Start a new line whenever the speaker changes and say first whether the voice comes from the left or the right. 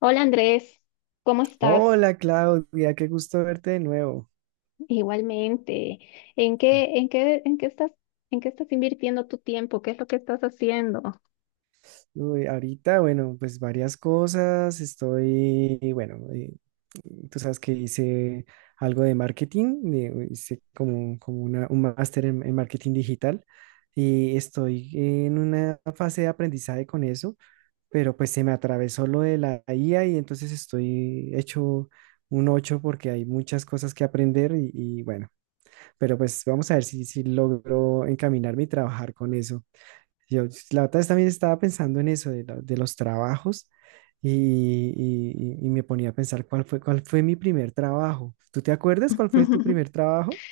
left: Hola Andrés, ¿cómo estás?
right: Hola Claudia, qué gusto verte de nuevo.
left: Igualmente, ¿en qué estás, en qué estás invirtiendo tu tiempo? ¿Qué es lo que estás haciendo?
right: Uy, ahorita, bueno, pues varias cosas. Estoy, bueno, tú sabes que hice algo de marketing, hice como un máster en marketing digital y estoy en una fase de aprendizaje con eso, pero pues se me atravesó lo de la IA y entonces estoy hecho un 8 porque hay muchas cosas que aprender y bueno, pero pues vamos a ver si logro encaminarme y trabajar con eso. Yo, la otra vez también estaba pensando en eso, de los trabajos, y me ponía a pensar cuál fue mi primer trabajo. ¿Tú te acuerdas cuál fue tu primer trabajo?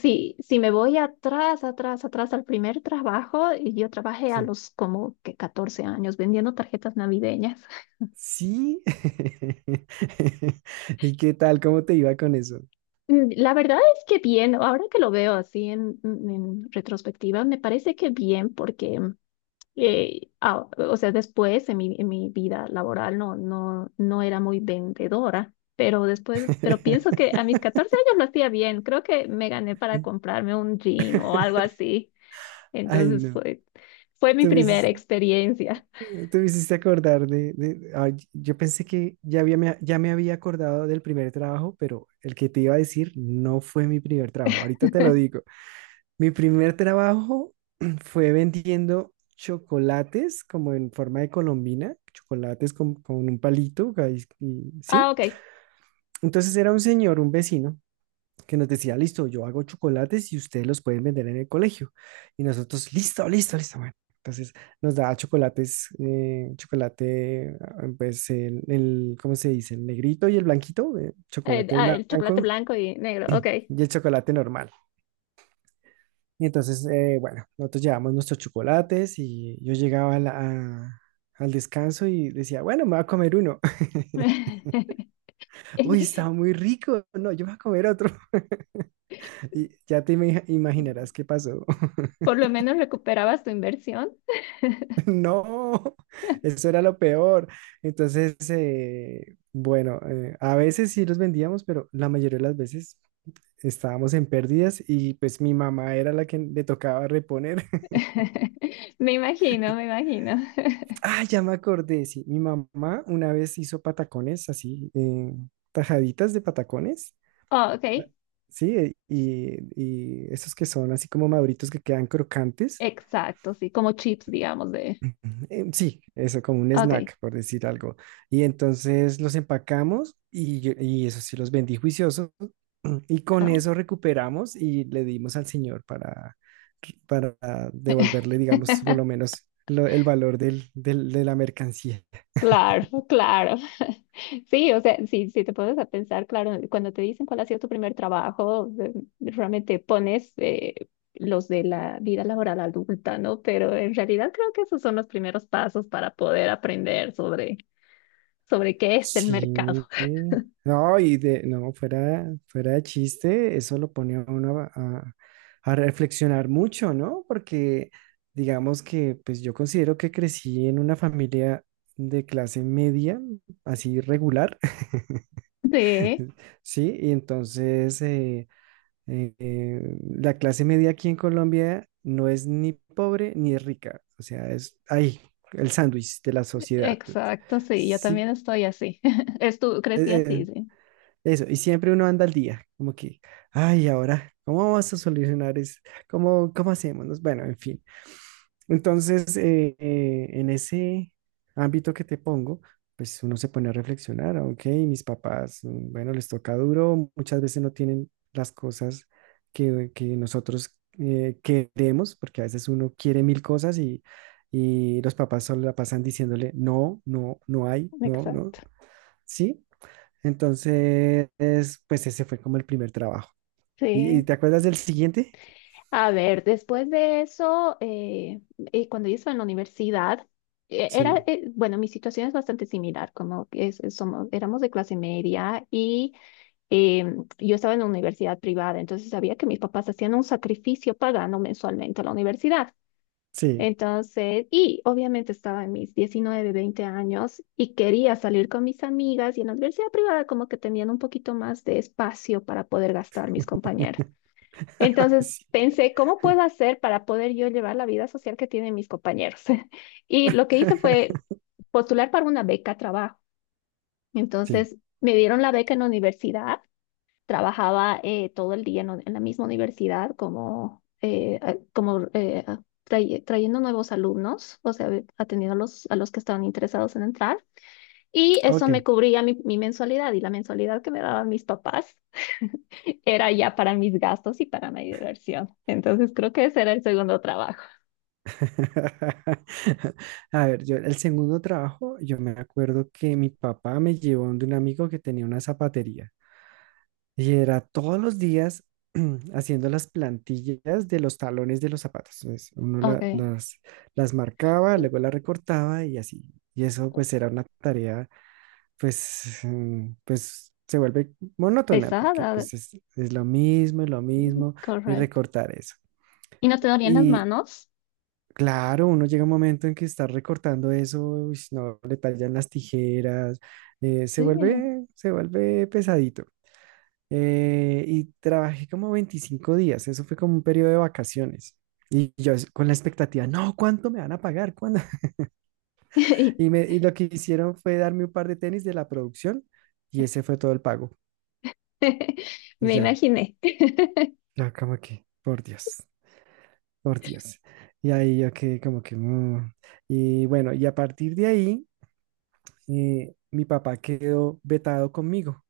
left: Sí, si me voy atrás al primer trabajo, y yo trabajé a
right: Sí.
left: los como que 14 años vendiendo tarjetas navideñas.
right: Sí. ¿Y qué tal? ¿Cómo te iba con eso?
left: Mm, la verdad es que bien. Ahora que lo veo así en retrospectiva, me parece que bien porque o sea, después en mi vida laboral no, no, no era muy vendedora, pero después, pero pienso que a mis 14 años lo hacía bien. Creo que me gané para comprarme un jean o algo así.
right: Ay,
left: Entonces
right: no.
left: fue, fue mi
right: Tú me
left: primera
right: hiciste,
left: experiencia.
right: tú me hiciste acordar ay, yo pensé que ya había, ya me había acordado del primer trabajo, pero el que te iba a decir no fue mi primer trabajo. Ahorita te lo digo. Mi primer trabajo fue vendiendo chocolates como en forma de colombina, chocolates con un palito, ahí- y- ¿sí?
left: Ah, ok.
right: Entonces era un señor, un vecino, que nos decía, listo, yo hago chocolates y ustedes los pueden vender en el colegio. Y nosotros, listo, listo, listo, bueno. Entonces nos daba chocolates, chocolate, ah, pues ¿cómo se dice? El negrito y el blanquito, chocolate
left: El chocolate
right: blanco
left: blanco y negro, ok.
right: y el chocolate normal. Y entonces, bueno, nosotros llevamos nuestros chocolates y yo llegaba a al descanso y decía, bueno, me voy a comer uno. Uy, está muy rico. No, yo me voy a comer otro. Y ya te imaginarás qué pasó.
left: Por lo menos recuperabas tu inversión.
right: No, eso era lo peor. Entonces, bueno, a veces sí los vendíamos, pero la mayoría de las veces estábamos en pérdidas y pues mi mamá era la que le tocaba reponer.
left: Me imagino, me imagino.
right: Ah, ya me acordé, sí. Mi mamá una vez hizo patacones así, tajaditas de patacones.
left: Ah, ok.
right: Ah, Sí, y esos que son así como maduritos que quedan crocantes.
left: Exacto, sí, como chips, digamos.
right: Sí, eso como un
left: Ok.
right: snack, por decir algo. Y entonces los empacamos y eso sí los vendí juicioso. Y con
left: Ah.
right: eso recuperamos y le dimos al señor para devolverle, digamos, por lo menos el valor de la mercancía.
left: Claro, claro. Sí, o sea, si, si te pones a pensar, claro, cuando te dicen cuál ha sido tu primer trabajo, realmente pones los de la vida laboral adulta, ¿no? Pero en realidad creo que esos son los primeros pasos para poder aprender sobre, sobre qué es el mercado.
right: Sí, no, fuera de chiste, eso lo pone a uno a reflexionar mucho, ¿no? Porque digamos que, pues yo considero que crecí en una familia de clase media, así regular,
left: Sí,
right: ¿sí? Y entonces la clase media aquí en Colombia no es ni pobre ni rica, o sea, es ahí, el sándwich de la sociedad.
left: exacto, sí, yo también
right: Sí,
left: estoy así. Estu crecí
right: eh,
left: así,
right: eh,
left: sí.
right: eso, y siempre uno anda al día, como que, ay, ahora, ¿cómo vamos a solucionar eso? Cómo hacemos? Nos- Bueno, en fin. Entonces, en ese ámbito que te pongo, pues uno se pone a reflexionar, ok, mis papás, mm, bueno, les toca duro, muchas veces no tienen las cosas que nosotros queremos, porque a veces uno quiere mil cosas y los papás solo la pasan diciéndole, no, no, no hay, no, no,
left: Exacto.
right: ¿sí? Entonces, pues ese fue como el primer trabajo. Y
left: Sí.
right: te acuerdas del siguiente?
left: A ver, después de eso, cuando yo estaba en la universidad, era,
right: Sí,
left: bueno, mi situación es bastante similar, como que es- somos, éramos de clase media y eh, yo estaba en una universidad privada, entonces sabía que mis papás hacían un sacrificio pagando mensualmente a la universidad.
right: sí,
left: Entonces, y obviamente estaba en mis 19, 20 años y quería salir con mis amigas, y en la universidad privada como que tenían un poquito más de espacio para poder gastar mis compañeros. Entonces
right: sí,
left: pensé, ¿cómo puedo hacer para poder yo llevar la vida social que tienen mis compañeros? Y lo que hice fue postular para una beca a trabajo.
right: sí,
left: Entonces me dieron la beca en la universidad. Trabajaba todo el día en la misma universidad como, trayendo nuevos alumnos, o sea, atendiendo a los que estaban interesados en entrar. Y eso me
right: ok.
left: cubría mi, mi mensualidad, y la mensualidad que me daban mis papás era ya para mis gastos y para mi diversión. Entonces creo que ese era el segundo trabajo.
right: A ver, yo el segundo trabajo, yo me acuerdo que mi papá me llevó de un amigo que tenía una zapatería y era todos los días haciendo las plantillas de los talones de los zapatos. Entonces, uno
left: Ok.
right: las marcaba, luego las recortaba y así. Y eso pues era una tarea pues, mm, pues se vuelve monótona porque
left: Pesada,
right: pues es lo mismo y
left: correcto.
right: recortar eso.
left: ¿Y no te dolían las
right: Y
left: manos?
right: claro, uno llega a un momento en que está recortando eso, uy, no, le tallan las tijeras,
left: Sí.
right: se vuelve pesadito. Y trabajé como 25 días, eso fue como un periodo de vacaciones. Y yo con la expectativa, no, ¿cuánto me van a pagar? ¿Cuándo? Y lo que hicieron fue darme un par de tenis de la producción y ese fue todo el pago. Y
left: Me
right: yo,
left: imaginé.
right: ya como que, por Dios, por Dios. Y ahí yo que como que... mm. Y bueno, y a partir de ahí, mi papá quedó vetado conmigo.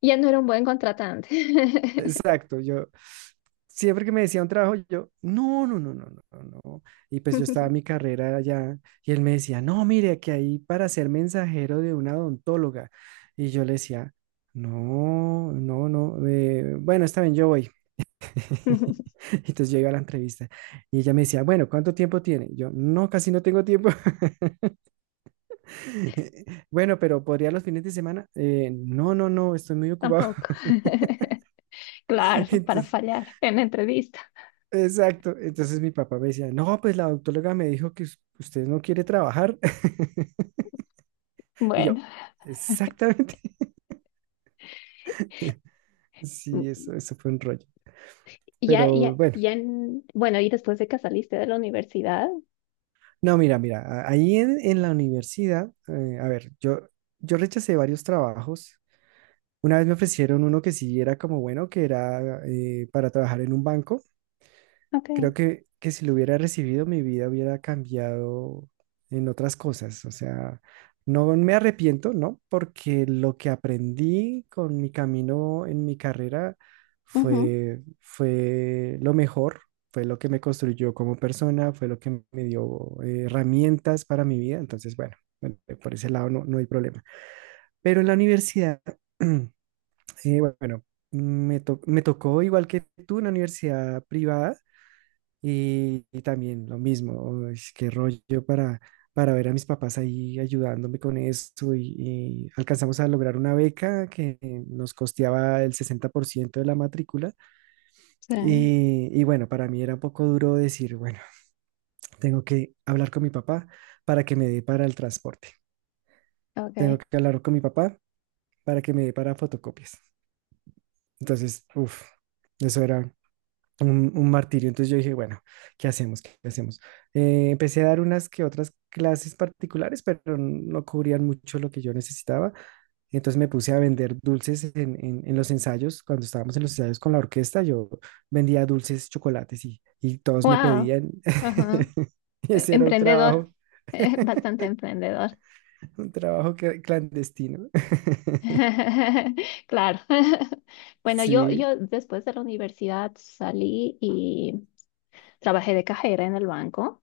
left: Ya no era un buen contratante.
right: Exacto, yo siempre que me decía un trabajo, yo, no, no, no, no, no, no. Y pues yo estaba en mi carrera allá y él me decía, no, mire, que ahí para ser mensajero de una odontóloga. Y yo le decía, no, no, no, bueno, está bien, yo voy. Entonces yo iba a la entrevista y ella me decía, bueno, ¿cuánto tiempo tiene? Yo, no, casi no tengo tiempo. Bueno, pero ¿podría los fines de semana? No, no, no, estoy muy ocupado.
left: Tampoco. Claro, para
right: Entonces,
left: fallar en la entrevista.
right: exacto. Entonces mi papá me decía, no, pues la doctóloga me dijo que usted no quiere trabajar. Y
left: Bueno,
right: yo, exactamente. Sí,
left: mm,
right: eso fue un rollo.
left: ya,
right: Pero
left: ya,
right: bueno,
left: ya, bueno, ¿y después de que saliste de la universidad?
right: no, mira, mira, ahí en la universidad, a ver, yo rechacé varios trabajos. Una vez me ofrecieron uno que sí era como bueno, que era para trabajar en un banco.
left: Ok.
right: Creo que si lo hubiera recibido, mi vida hubiera cambiado en otras cosas. O sea, no me arrepiento, ¿no? Porque lo que aprendí con mi camino en mi carrera
left: Ujú.
right: fue, fue lo mejor, fue lo que me construyó como persona, fue lo que me dio herramientas para mi vida. Entonces, bueno, bueno, por ese lado no, no hay problema. Pero en la universidad... bueno, me tocó igual que tú una universidad privada y también lo mismo, uy, qué rollo para ver a mis papás ahí ayudándome con eso y alcanzamos a lograr una beca que nos costeaba el 60% de la matrícula
left: Sí.
right: y bueno, para mí era un poco duro decir, bueno, tengo que hablar con mi papá para que me dé para el transporte, tengo
left: Okay.
right: que hablar con mi papá para que me dé para fotocopias. Entonces, uff, eso era un martirio. Entonces yo dije, bueno, ¿qué hacemos? ¿Qué hacemos? Empecé a dar unas que otras clases particulares, pero no cubrían mucho lo que yo necesitaba. Entonces me puse a vender dulces en los ensayos. Cuando estábamos en los ensayos con la orquesta, yo vendía dulces, chocolates y todos me
left: Wow.
right: pedían.
left: Ajá.
right: Y ese era un
left: Emprendedor.
right: trabajo,
left: Bastante emprendedor.
right: un trabajo que- clandestino.
left: Claro. Bueno, yo,
right: Sí,
left: yo después de la universidad salí y trabajé de cajera en el banco,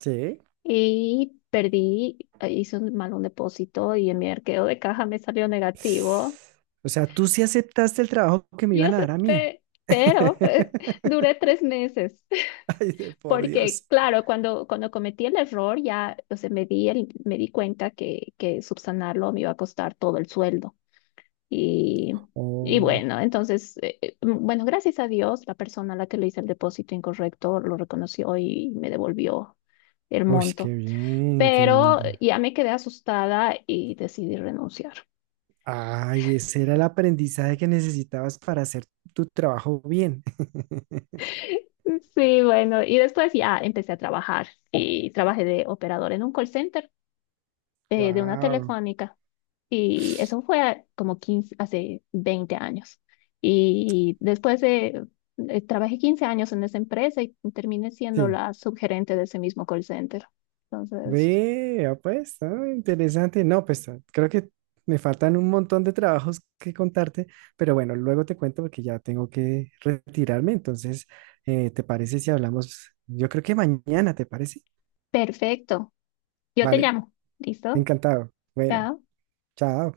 right: sí.
left: y perdí, hice un mal un depósito y en mi arqueo de caja me salió negativo,
right: O sea, tú sí aceptaste el trabajo que me
left: y
right: iban a dar a mí.
left: acepté, pero duré 3 meses.
right: Ay, de por
left: Porque,
right: Dios.
left: claro, cuando, cuando cometí el error, ya, o sea, me di, me di cuenta que subsanarlo me iba a costar todo el sueldo. Y, y
right: Oh,
left: bueno, entonces, bueno, gracias a Dios, la persona a la que le hice el depósito incorrecto lo reconoció y me devolvió el
right: uy,
left: monto.
right: qué bien, qué
left: Pero
right: bien.
left: ya me quedé asustada y decidí renunciar.
right: Ay, ese era el aprendizaje que necesitabas para hacer tu trabajo bien.
left: Sí, bueno, y después ya empecé a trabajar y trabajé de operador en un call center, de una
right: Wow,
left: telefónica. Y eso fue como 15 hace 20 años. Y después de, trabajé 15 años en esa empresa y terminé siendo
right: sí.
left: la subgerente de ese mismo call center. Entonces,
right: Vea, pues, ah, interesante. No, pues ah, creo que me faltan un montón de trabajos que contarte, pero bueno, luego te cuento porque ya tengo que retirarme. Entonces, ¿te parece si hablamos? Yo creo que mañana, ¿te parece?
left: perfecto. Yo te
right: Vale,
left: llamo. ¿Listo?
right: encantado. Bueno,
left: Ya
right: chao.